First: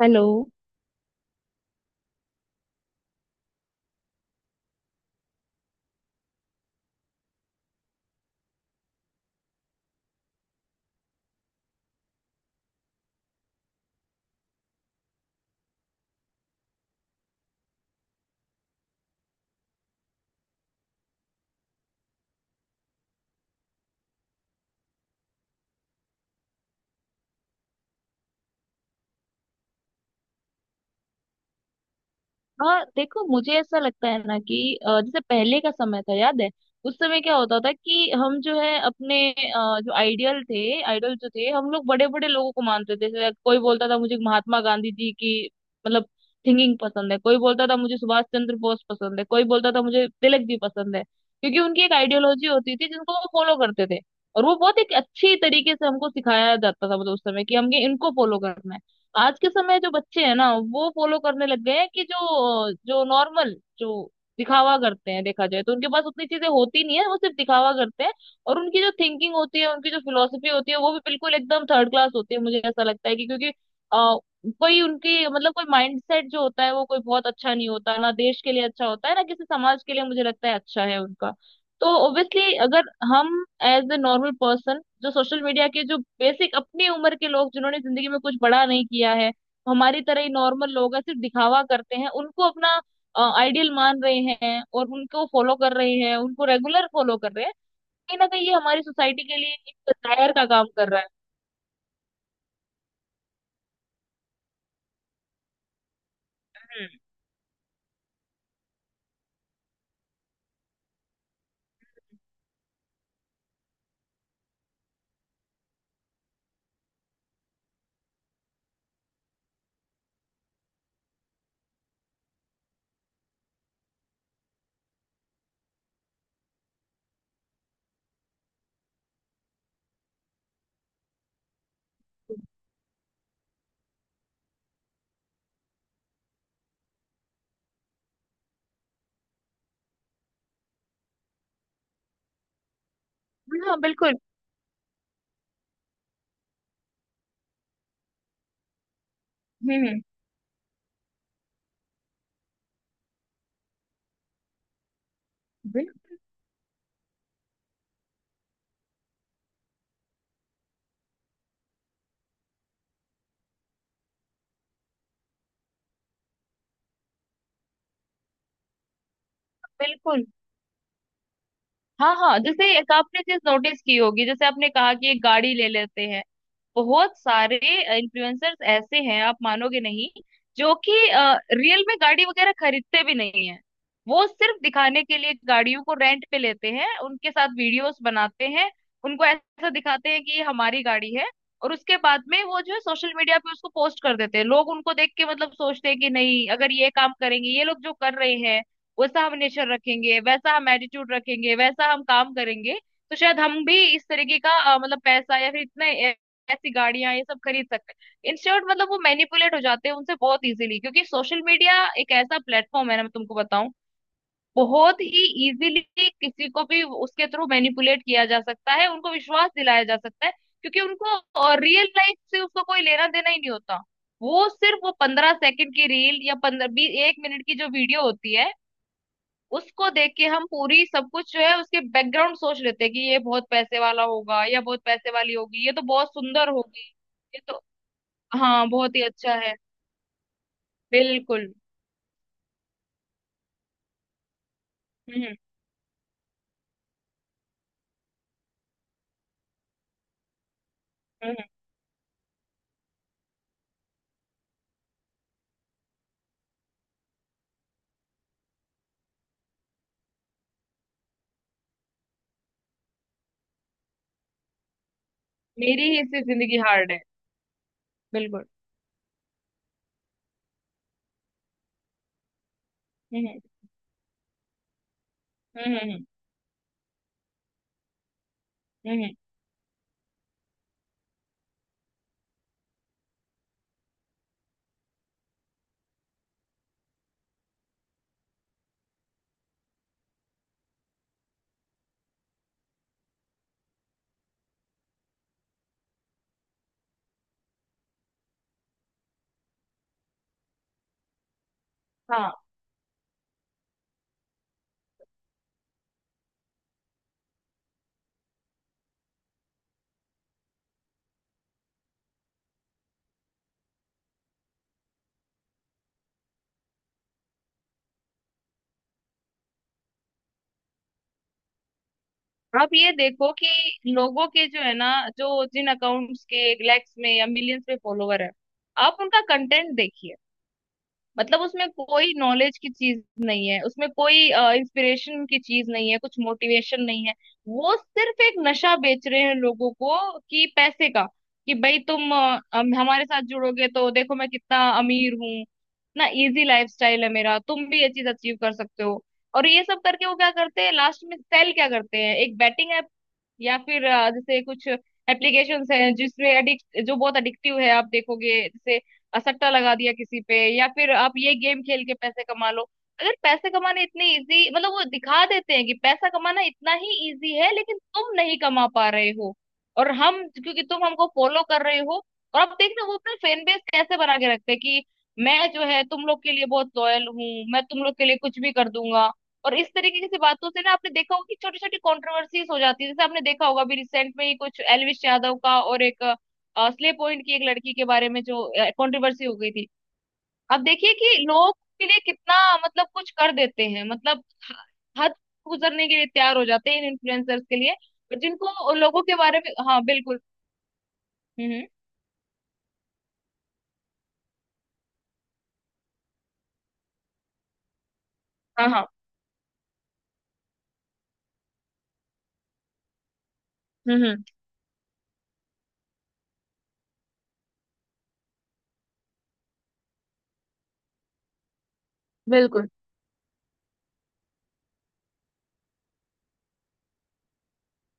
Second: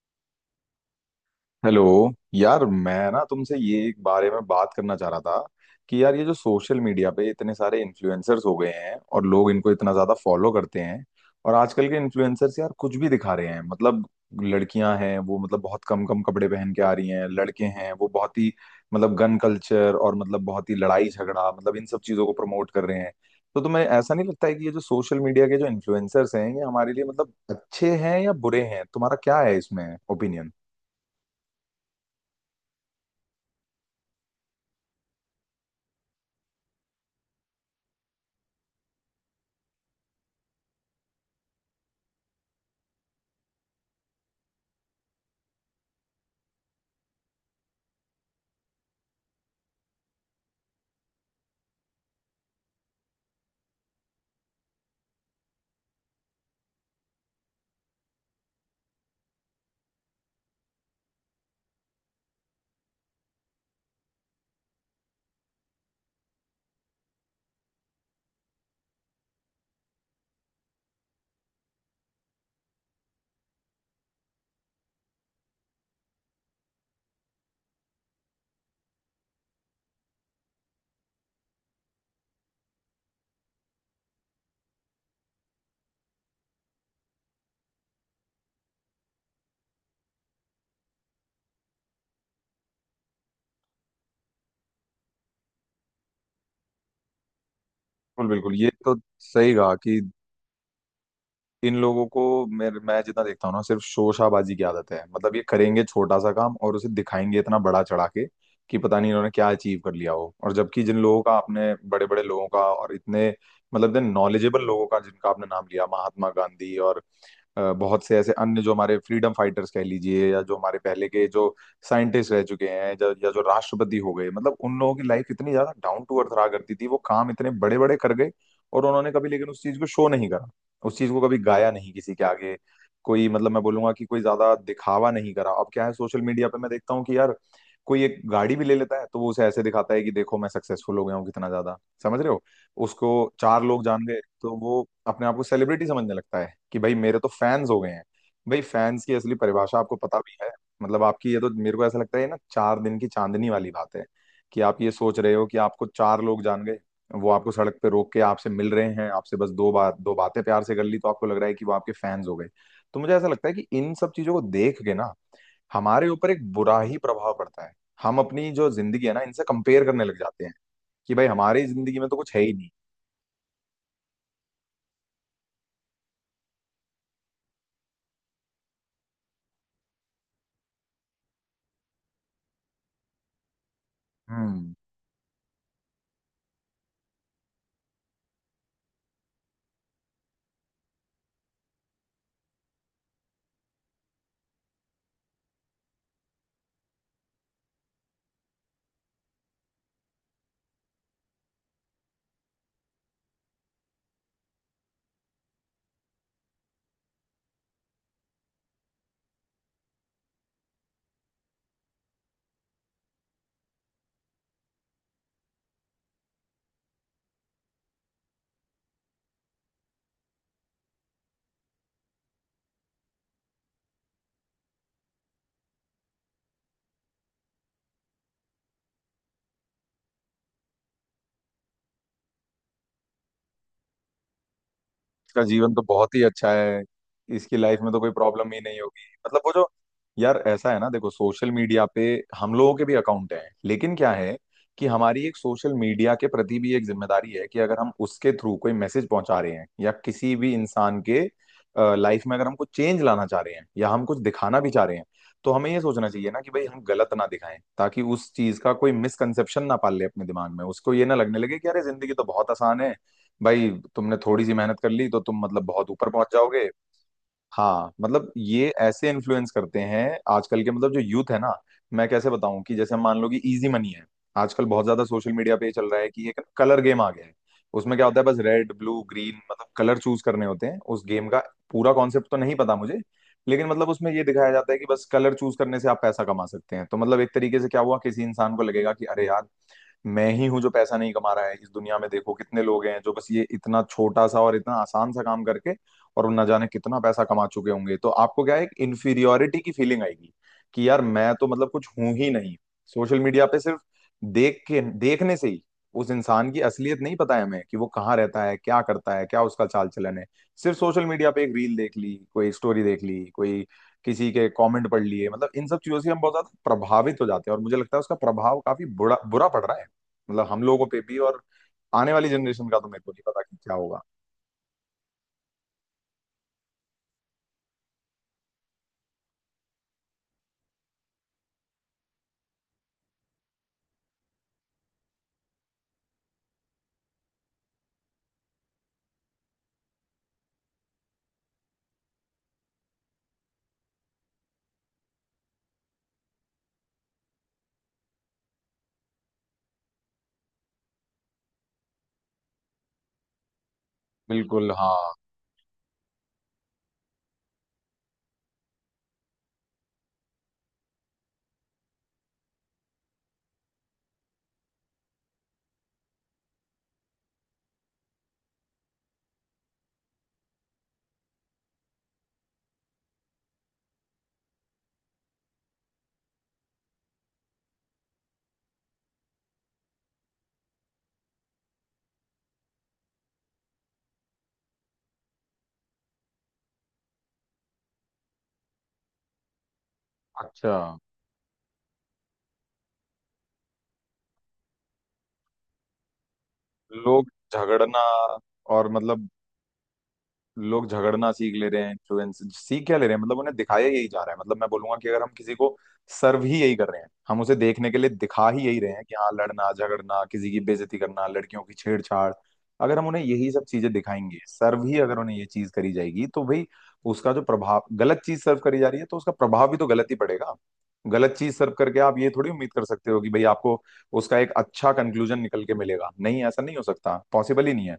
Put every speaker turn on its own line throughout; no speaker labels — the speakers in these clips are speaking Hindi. हेलो।
हेलो। यार मैं ना तुमसे ये एक बारे में बात करना चाह रहा था कि यार ये जो सोशल मीडिया पे इतने सारे इन्फ्लुएंसर्स हो गए हैं और लोग इनको इतना ज्यादा फॉलो करते हैं। और आजकल के इन्फ्लुएंसर्स यार कुछ भी दिखा रहे हैं, मतलब लड़कियां हैं वो, मतलब बहुत कम कम कपड़े पहन के आ रही हैं, लड़के हैं वो बहुत ही मतलब गन कल्चर और मतलब बहुत ही लड़ाई झगड़ा, मतलब इन सब चीजों को प्रमोट कर रहे हैं। तो तुम्हें ऐसा नहीं लगता है कि ये जो सोशल मीडिया के जो इन्फ्लुएंसर्स हैं ये हमारे लिए मतलब अच्छे हैं या बुरे हैं? तुम्हारा क्या है इसमें ओपिनियन?
हाँ देखो, मुझे ऐसा लगता है ना कि जैसे पहले का समय था याद है। उस समय क्या होता था कि हम जो है अपने जो आइडियल थे आइडल जो थे, हम लोग बड़े बड़े लोगों को मानते थे। जैसे कोई बोलता था मुझे महात्मा गांधी जी की मतलब थिंकिंग पसंद है, कोई बोलता था मुझे सुभाष चंद्र बोस पसंद है, कोई बोलता था मुझे तिलक जी पसंद है, क्योंकि उनकी एक आइडियोलॉजी होती थी जिनको वो फॉलो करते थे। और वो बहुत एक अच्छी तरीके से हमको सिखाया जाता था मतलब उस समय, कि हमें इनको फॉलो करना है। आज के समय जो बच्चे हैं ना, वो फॉलो करने लग गए हैं कि जो जो नॉर्मल जो दिखावा करते हैं, देखा जाए तो उनके पास उतनी चीजें होती नहीं है, वो सिर्फ दिखावा करते हैं। और उनकी जो थिंकिंग होती है, उनकी जो फिलोसफी होती है, वो भी बिल्कुल एकदम थर्ड क्लास होती है। मुझे ऐसा लगता है कि क्योंकि आ, कोई उनकी मतलब कोई माइंडसेट जो होता है वो कोई बहुत अच्छा नहीं होता, ना देश के लिए अच्छा होता है ना किसी समाज के लिए। मुझे लगता है अच्छा है उनका। तो ऑब्वियसली अगर हम एज ए नॉर्मल पर्सन, जो सोशल मीडिया के जो बेसिक अपनी उम्र के लोग जिन्होंने जिंदगी में कुछ बड़ा नहीं किया है, हमारी तरह ही नॉर्मल लोग हैं, सिर्फ दिखावा करते हैं, उनको अपना आइडियल मान रहे हैं और उनको फॉलो कर रहे हैं, उनको रेगुलर फॉलो कर रहे हैं, कहीं ना
बिल्कुल
कहीं ये
बिल्कुल, ये
हमारी
तो
सोसाइटी के लिए
सही कहा।
एक
कि
दायर का काम कर रहा है।
इन लोगों को, मेरे मैं जितना देखता हूँ ना, सिर्फ शोशाबाजी की आदत है। मतलब ये करेंगे छोटा सा काम और उसे दिखाएंगे इतना बड़ा चढ़ा के कि पता नहीं इन्होंने क्या अचीव कर लिया हो। और जबकि जिन लोगों का आपने, बड़े बड़े लोगों का और इतने मतलब इतने नॉलेजेबल लोगों का जिनका आपने नाम लिया, महात्मा गांधी और बहुत से ऐसे अन्य जो हमारे फ्रीडम फाइटर्स कह लीजिए या जो हमारे पहले के जो साइंटिस्ट रह चुके हैं, जो, या जो राष्ट्रपति हो गए, मतलब उन लोगों की लाइफ इतनी ज्यादा डाउन टू अर्थ रहा करती थी, वो काम इतने बड़े बड़े कर गए। और उन्होंने कभी लेकिन उस चीज को शो नहीं करा, उस चीज को कभी गाया नहीं किसी के आगे। कोई मतलब मैं बोलूंगा कि कोई ज्यादा दिखावा नहीं करा। अब क्या है सोशल मीडिया पे मैं देखता हूँ कि यार कोई एक गाड़ी भी ले लेता है तो वो उसे ऐसे दिखाता है कि देखो मैं सक्सेसफुल हो गया हूँ कितना ज्यादा। समझ रहे हो उसको? चार
हम्म, हाँ
लोग जान
बिल्कुल।
गए तो वो अपने आप को सेलिब्रिटी समझने लगता है कि भाई मेरे तो फैंस हो गए हैं। भाई फैंस की असली परिभाषा आपको
हम्म।
पता भी है? मतलब आपकी, ये तो मेरे को ऐसा लगता है ये ना चार दिन की चांदनी वाली बात है। कि आप ये सोच रहे हो कि आपको
बिल्कुल
चार लोग जान गए, वो आपको सड़क पे रोक के आपसे मिल रहे हैं, आपसे बस दो बातें प्यार से कर ली तो आपको लग रहा है कि वो आपके फैंस हो गए। तो मुझे ऐसा लगता है कि इन सब चीजों को देख के ना हमारे ऊपर एक बुरा ही प्रभाव पड़ता है। हम अपनी जो जिंदगी है ना इनसे कंपेयर करने लग
बिल्कुल।
जाते हैं कि भाई हमारी जिंदगी में
हाँ
तो कुछ
हाँ,
है ही
जैसे
नहीं।
एक आपने चीज नोटिस की होगी, जैसे आपने कहा कि एक गाड़ी ले लेते हैं। बहुत सारे इन्फ्लुएंसर्स ऐसे हैं आप मानोगे नहीं, जो कि रियल में गाड़ी वगैरह खरीदते भी नहीं है। वो सिर्फ
हम्म,
दिखाने के लिए गाड़ियों को रेंट पे लेते हैं, उनके साथ वीडियोस बनाते हैं, उनको ऐसा दिखाते हैं कि ये हमारी गाड़ी है। और उसके बाद में वो जो है सोशल मीडिया पे उसको पोस्ट कर देते हैं। लोग उनको देख के मतलब सोचते हैं कि नहीं, अगर ये काम करेंगे ये लोग जो कर रहे हैं, वैसा हम नेचर रखेंगे, वैसा हम एटीट्यूड रखेंगे, वैसा हम काम करेंगे, तो शायद हम भी इस तरीके का मतलब पैसा या फिर इतने ऐसी गाड़ियां ये सब खरीद सकते हैं इंस्टेंट। मतलब वो मैनिपुलेट हो जाते हैं उनसे बहुत इजीली, क्योंकि सोशल मीडिया एक ऐसा प्लेटफॉर्म है ना, मैं तुमको बताऊं, बहुत ही इजीली किसी को भी उसके थ्रू मैनिपुलेट किया जा सकता है, उनको विश्वास दिलाया जा सकता है, क्योंकि उनको रियल लाइफ से उसको कोई लेना देना ही नहीं होता। वो सिर्फ वो पंद्रह सेकंड की रील या पंद्रह बीस एक मिनट की जो वीडियो होती है, उसको देख के हम पूरी सब कुछ जो है उसके बैकग्राउंड सोच लेते हैं कि ये बहुत पैसे वाला होगा या बहुत पैसे वाली
इसका
होगी, ये
जीवन तो
तो बहुत
बहुत ही
सुंदर
अच्छा है।
होगी, ये
इसकी
तो।
लाइफ में तो कोई प्रॉब्लम ही
हाँ
नहीं
बहुत ही
होगी,
अच्छा
मतलब वो
है।
जो, यार ऐसा है ना, देखो,
बिल्कुल।
सोशल मीडिया पे हम लोगों के भी अकाउंट हैं लेकिन क्या है कि
हम्म
हमारी एक
हम्म
सोशल मीडिया के प्रति भी एक जिम्मेदारी है कि अगर हम उसके थ्रू कोई मैसेज पहुंचा रहे हैं या किसी भी इंसान के
हम्म, हम्म।
लाइफ में अगर हम कुछ चेंज लाना चाह रहे हैं या हम कुछ दिखाना भी चाह रहे हैं, तो हमें ये सोचना चाहिए ना कि भाई हम गलत ना दिखाएं, ताकि उस चीज का कोई मिसकंसेप्शन ना पाल ले अपने दिमाग में, उसको ये ना लगने लगे कि अरे जिंदगी तो बहुत आसान है। भाई तुमने थोड़ी सी मेहनत कर ली तो तुम मतलब
मेरी
बहुत
ही
ऊपर
इससे
पहुंच
जिंदगी
जाओगे।
हार्ड है।
हाँ मतलब
बिल्कुल।
ये ऐसे इन्फ्लुएंस करते हैं आजकल के, मतलब जो यूथ है ना। मैं कैसे बताऊं कि जैसे मान लो कि
हम्म
इजी मनी है। आजकल बहुत ज्यादा सोशल मीडिया पे
हम्म
ये चल
हम्म
रहा
हम्म
है कि एक कलर गेम आ गया है। उसमें क्या होता है बस रेड
हम्म,
ब्लू
हम्म।
ग्रीन मतलब कलर चूज करने होते हैं उस गेम का। पूरा कॉन्सेप्ट तो नहीं पता मुझे। लेकिन मतलब उसमें ये दिखाया जाता है कि बस कलर चूज करने से आप पैसा कमा सकते हैं। तो मतलब एक तरीके से क्या हुआ, किसी इंसान को लगेगा कि अरे यार मैं ही हूँ जो पैसा नहीं कमा रहा है इस दुनिया में, देखो कितने लोग हैं जो बस ये इतना छोटा सा और इतना आसान सा काम करके, और वो न जाने कितना पैसा कमा चुके होंगे। तो आपको क्या है, एक इन्फीरियोरिटी की फीलिंग आएगी कि यार मैं तो मतलब कुछ हूं ही
हाँ,
नहीं। सोशल मीडिया पे सिर्फ देख के, देखने से ही उस इंसान की असलियत नहीं पता है हमें कि वो कहाँ रहता है, क्या करता है, क्या उसका चाल चलन है। सिर्फ सोशल मीडिया पे एक रील देख ली, कोई स्टोरी देख ली, कोई किसी के कमेंट पढ़ लिए, मतलब इन सब चीजों से हम बहुत ज्यादा प्रभावित हो जाते हैं और मुझे लगता है उसका प्रभाव काफी बुरा बुरा पड़ रहा है। मतलब हम लोगों पे भी, और आने वाली जनरेशन
आप
का तो
ये
मेरे को नहीं
देखो
पता
कि
कि क्या होगा।
लोगों के जो है ना, जो जिन अकाउंट्स के लैक्स में या मिलियंस में फॉलोवर है, आप उनका कंटेंट देखिए, मतलब उसमें कोई नॉलेज की चीज नहीं है, उसमें कोई इंस्पिरेशन की चीज नहीं है, कुछ मोटिवेशन नहीं है। वो सिर्फ एक नशा बेच रहे हैं लोगों को, कि पैसे का, कि भाई तुम हमारे साथ जुड़ोगे तो देखो मैं कितना अमीर हूँ, इतना इजी लाइफस्टाइल है मेरा, तुम भी ये चीज अचीव कर सकते हो। और ये सब करके वो क्या करते हैं लास्ट में, सेल क्या करते हैं, एक बैटिंग ऐप या फिर जैसे कुछ
बिल्कुल, हाँ,
एप्लीकेशंस हैं जिसमें एडिक्ट, जो बहुत एडिक्टिव है आप देखोगे। सट्टा लगा दिया किसी पे या फिर आप ये गेम खेल के पैसे कमा लो। अगर पैसे कमाने इतने इजी, मतलब वो दिखा देते हैं कि पैसा कमाना इतना ही इजी है लेकिन तुम नहीं कमा पा रहे हो, और हम, क्योंकि तुम हमको फॉलो कर रहे हो। और आप देख रहे हो वो अपना फैन बेस कैसे बना के रखते हैं, कि मैं जो है तुम लोग के लिए बहुत लॉयल हूँ, मैं तुम लोग के लिए कुछ भी कर दूंगा। और इस तरीके की सी बातों से ना, आपने देखा होगा कि छोटी छोटी कॉन्ट्रोवर्सीज हो जाती है। जैसे आपने देखा होगा अभी रिसेंट में ही कुछ एलविश यादव का और एक स्ले पॉइंट की एक लड़की के बारे में जो कंट्रोवर्सी हो गई थी। अब
अच्छा।
देखिए कि लोग के लिए कितना मतलब कुछ कर देते हैं, मतलब हद गुजरने के लिए तैयार हो जाते हैं इन
लोग
इन्फ्लुएंसर्स के लिए।
झगड़ना
और जिनको
और
लोगों के
मतलब
बारे में, हाँ बिल्कुल।
लोग झगड़ना
हम्म
सीख
हम्म,
ले रहे हैं, इन्फ्लुएंस सीख क्या ले रहे हैं, मतलब उन्हें दिखाया यही जा रहा है। मतलब मैं बोलूंगा कि अगर हम किसी को सर्व ही यही कर रहे हैं, हम उसे देखने के लिए दिखा ही
हाँ
यही
हाँ।
रहे हैं कि हाँ लड़ना झगड़ना, किसी की बेइज्जती करना, लड़कियों की छेड़छाड़, अगर हम उन्हें यही सब चीजें
हम्म हम्म,
दिखाएंगे, सर्व ही अगर उन्हें ये चीज करी जाएगी तो भाई उसका जो प्रभाव, गलत चीज सर्व करी जा रही है तो उसका प्रभाव भी तो गलत ही पड़ेगा। गलत चीज सर्व करके आप ये थोड़ी
बिल्कुल।
उम्मीद कर सकते हो कि भाई आपको उसका एक अच्छा कंक्लूजन निकल के मिलेगा, नहीं ऐसा नहीं हो सकता, पॉसिबल ही नहीं है।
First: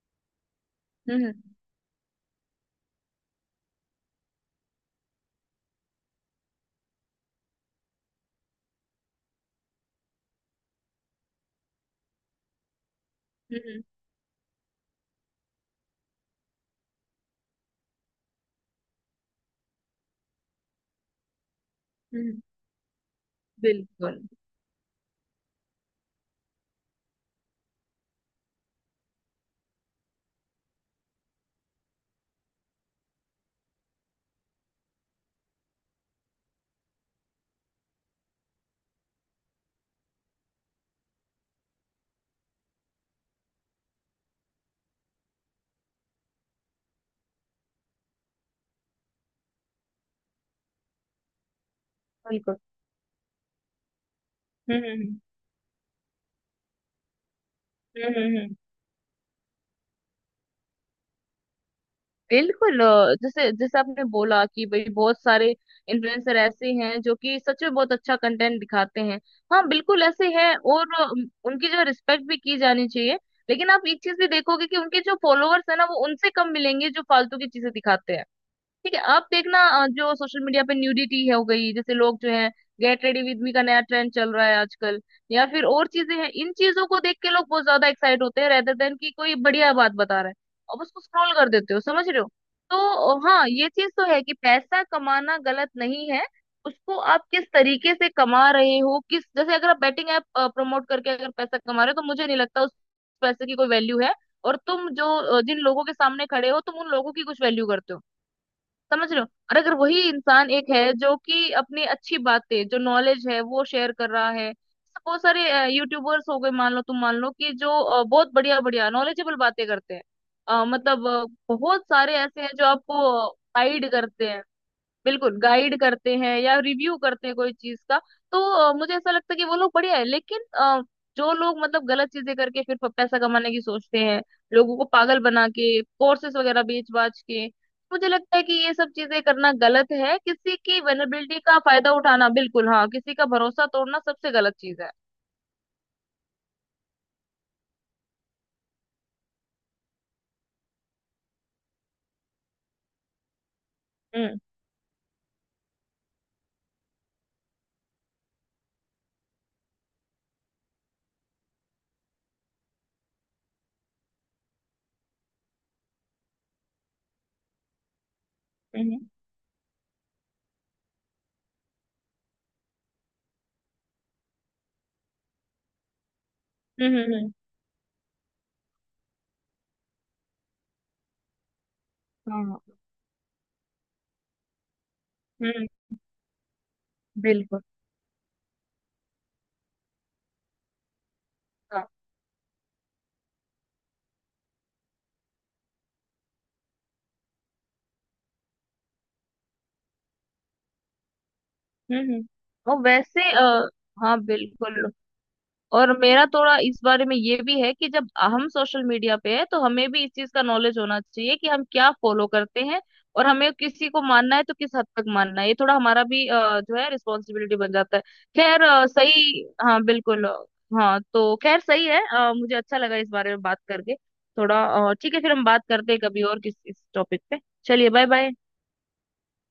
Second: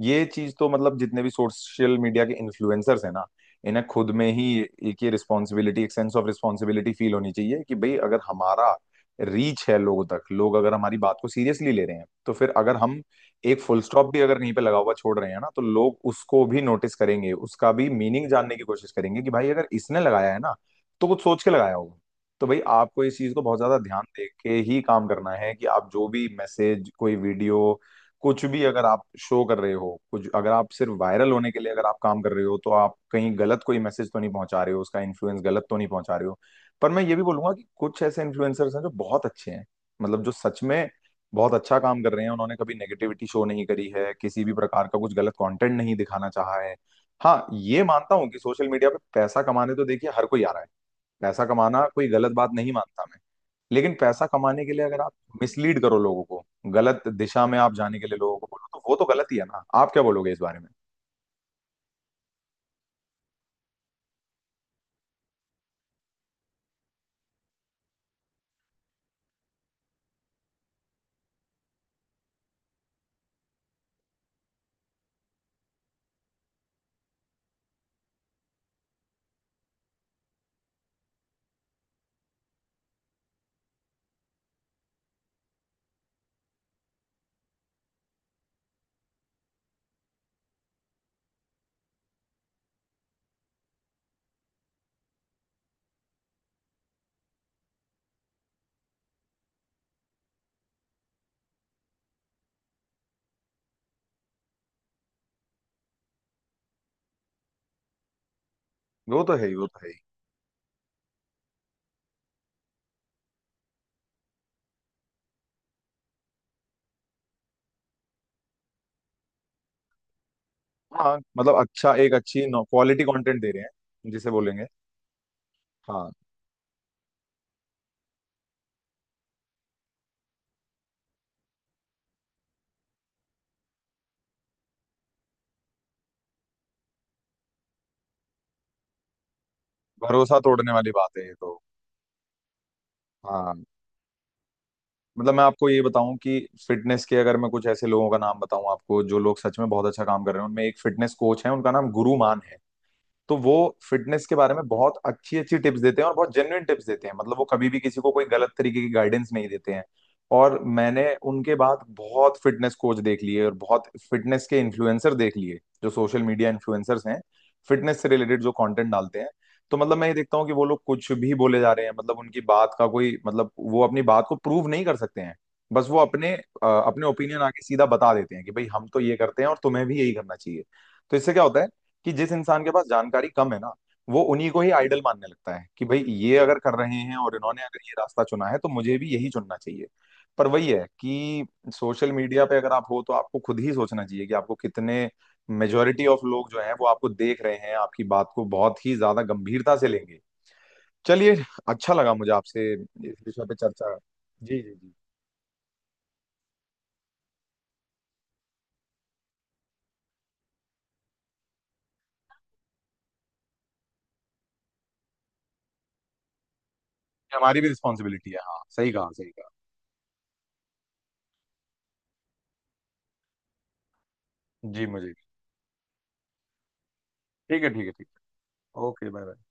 ये चीज तो, मतलब जितने
हम्म
भी
हम्म
सोशल मीडिया के इन्फ्लुएंसर्स हैं ना, इन्हें खुद में ही एक ये रिस्पॉन्सिबिलिटी, एक सेंस ऑफ रिस्पॉन्सिबिलिटी फील होनी चाहिए कि भाई अगर हमारा रीच है लोगों तक, लोग अगर हमारी बात को सीरियसली ले रहे हैं तो फिर अगर हम एक फुल
हम्म
स्टॉप भी अगर कहीं पे लगा हुआ छोड़ रहे हैं ना तो लोग उसको भी नोटिस करेंगे, उसका भी मीनिंग जानने की कोशिश करेंगे कि भाई अगर इसने लगाया है ना तो कुछ सोच के लगाया होगा।
हम्म,
तो भाई आपको इस चीज को बहुत ज्यादा ध्यान
बिल्कुल
दे के ही काम करना है कि आप जो भी मैसेज, कोई वीडियो, कुछ भी अगर आप शो कर रहे हो, कुछ अगर आप सिर्फ वायरल होने के लिए अगर आप काम कर रहे हो तो आप कहीं गलत कोई मैसेज तो नहीं पहुंचा रहे हो, उसका इन्फ्लुएंस गलत तो नहीं पहुंचा रहे हो। पर मैं ये भी बोलूंगा कि कुछ ऐसे इन्फ्लुएंसर्स हैं जो बहुत अच्छे हैं, मतलब जो सच में बहुत अच्छा काम कर रहे हैं, उन्होंने कभी नेगेटिविटी शो नहीं करी है, किसी भी प्रकार का कुछ गलत कंटेंट नहीं दिखाना चाहा है। हाँ ये मानता हूँ कि सोशल मीडिया पे पैसा कमाने तो देखिए हर कोई आ रहा है। पैसा कमाना कोई गलत बात
बिल्कुल।
नहीं मानता मैं। लेकिन पैसा कमाने के लिए
हम्म
अगर आप
हम्म
मिसलीड करो लोगों को, गलत दिशा में आप जाने के
हम्म
लिए लोगों
हम्म
को
हम्म।
बोलो, तो वो तो गलत ही है ना, आप क्या बोलोगे इस बारे में?
बिल्कुल। जैसे जैसे आपने बोला कि भाई बहुत सारे इन्फ्लुएंसर ऐसे हैं जो कि सच में बहुत अच्छा कंटेंट दिखाते हैं। हाँ बिल्कुल ऐसे हैं, और उनकी जो रिस्पेक्ट भी की जानी चाहिए। लेकिन आप एक चीज भी देखोगे कि उनके जो फॉलोअर्स है ना, वो उनसे कम मिलेंगे जो फालतू की चीजें दिखाते हैं। ठीक है, आप देखना जो सोशल मीडिया पे न्यूडिटी है हो गई, जैसे लोग जो है गेट रेडी विद मी का नया ट्रेंड चल रहा है आजकल, या फिर और चीजें हैं, इन चीजों को देख के लोग बहुत ज्यादा एक्साइट होते हैं, रेदर देन कि कोई बढ़िया बात बता रहा है और उसको स्क्रॉल कर देते हो, समझ रहे हो। तो हाँ ये चीज तो है कि पैसा कमाना गलत नहीं है, उसको आप किस तरीके से कमा रहे हो। किस, जैसे अगर आप बैटिंग ऐप प्रमोट करके अगर पैसा कमा रहे हो तो मुझे नहीं लगता उस पैसे की कोई वैल्यू है, और तुम जो जिन लोगों के सामने खड़े हो तुम उन लोगों की कुछ वैल्यू करते हो, समझ रहे
वो
हो।
तो है ही,
और
वो
अगर
तो है ही।
वही इंसान एक है जो कि अपनी अच्छी बातें, जो नॉलेज है वो शेयर कर रहा है, जैसे बहुत सारे यूट्यूबर्स हो गए, मान लो तुम मान लो कि जो बहुत बढ़िया बढ़िया नॉलेजेबल बातें करते हैं। अ, मतलब
हाँ
अ,
मतलब
बहुत
अच्छा, एक
सारे ऐसे
अच्छी
हैं जो आपको
क्वालिटी कंटेंट दे रहे
गाइड
हैं जिसे
करते हैं,
बोलेंगे।
बिल्कुल गाइड
हाँ,
करते हैं, या रिव्यू करते हैं कोई चीज का। तो मुझे ऐसा लगता है कि वो लोग बढ़िया है, लेकिन जो लोग मतलब गलत चीजें करके फिर पैसा कमाने की सोचते हैं, लोगों को पागल बना के कोर्सेस वगैरह बेच बाच के, मुझे लगता है कि ये सब चीजें करना गलत है,
भरोसा
किसी
तोड़ने
की
वाली बात है ये
वेनेबिलिटी
तो।
का फायदा उठाना, बिल्कुल, हाँ, किसी का
हाँ,
भरोसा तोड़ना सबसे गलत चीज है।
मतलब मैं आपको ये बताऊं कि फिटनेस के अगर मैं कुछ ऐसे लोगों का नाम बताऊं आपको, जो लोग सच में बहुत अच्छा काम कर रहे हैं, उनमें एक फिटनेस कोच है, उनका नाम गुरु मान है। तो वो फिटनेस के
हम्म
बारे में बहुत अच्छी अच्छी टिप्स देते हैं और बहुत जेन्युइन टिप्स देते हैं, मतलब वो कभी भी किसी को कोई गलत तरीके की गाइडेंस नहीं देते हैं। और मैंने उनके बाद बहुत फिटनेस कोच देख लिए और बहुत फिटनेस के इन्फ्लुएंसर देख लिए जो सोशल मीडिया इन्फ्लुएंसर्स हैं, फिटनेस से रिलेटेड जो कंटेंट
हम्म
डालते हैं। तो मतलब मैं ये देखता हूँ कि वो लोग कुछ भी बोले जा रहे हैं, मतलब उनकी बात का कोई मतलब, वो अपनी बात को प्रूव नहीं कर सकते हैं। बस वो अपने
हम्म
अपने
हम्म हम्म,
ओपिनियन आके सीधा बता देते हैं कि भाई हम तो ये करते हैं और तुम्हें भी यही करना चाहिए। तो इससे क्या होता है कि जिस
हाँ।
इंसान के पास जानकारी कम है ना, वो उन्हीं को ही आइडल मानने लगता है
हम्म,
कि भाई ये अगर कर रहे हैं और
बिल्कुल
इन्होंने अगर ये रास्ता चुना है तो मुझे भी यही चुनना चाहिए। पर वही है कि
हाँ।
सोशल मीडिया पे अगर आप हो तो आपको खुद ही सोचना चाहिए कि आपको कितने, मेजोरिटी ऑफ लोग जो हैं वो आपको देख रहे हैं, आपकी बात को बहुत ही ज्यादा गंभीरता से लेंगे। चलिए, अच्छा लगा मुझे आपसे
हम्म, और
इस
वैसे
विषय पे चर्चा।
हाँ
जी जी
बिल्कुल।
जी।
और मेरा थोड़ा इस बारे में ये भी है कि जब हम सोशल मीडिया पे है तो हमें भी इस चीज का नॉलेज होना चाहिए कि हम क्या फॉलो करते हैं, और हमें किसी को मानना है तो किस हद तक मानना है, ये थोड़ा हमारा भी जो है रिस्पॉन्सिबिलिटी
हमारी भी
बन जाता है।
रिस्पॉन्सिबिलिटी है, हाँ,
खैर
सही कहा सही
सही,
कहा।
हाँ बिल्कुल। हाँ तो खैर सही है, मुझे अच्छा लगा इस बारे में बात करके थोड़ा।
जी मुझे
ठीक है,
भी।
फिर हम बात करते हैं कभी और किस इस टॉपिक पे।
ठीक है ठीक
चलिए
है
बाय
ठीक
बाय।
है, ओके, बाय बाय।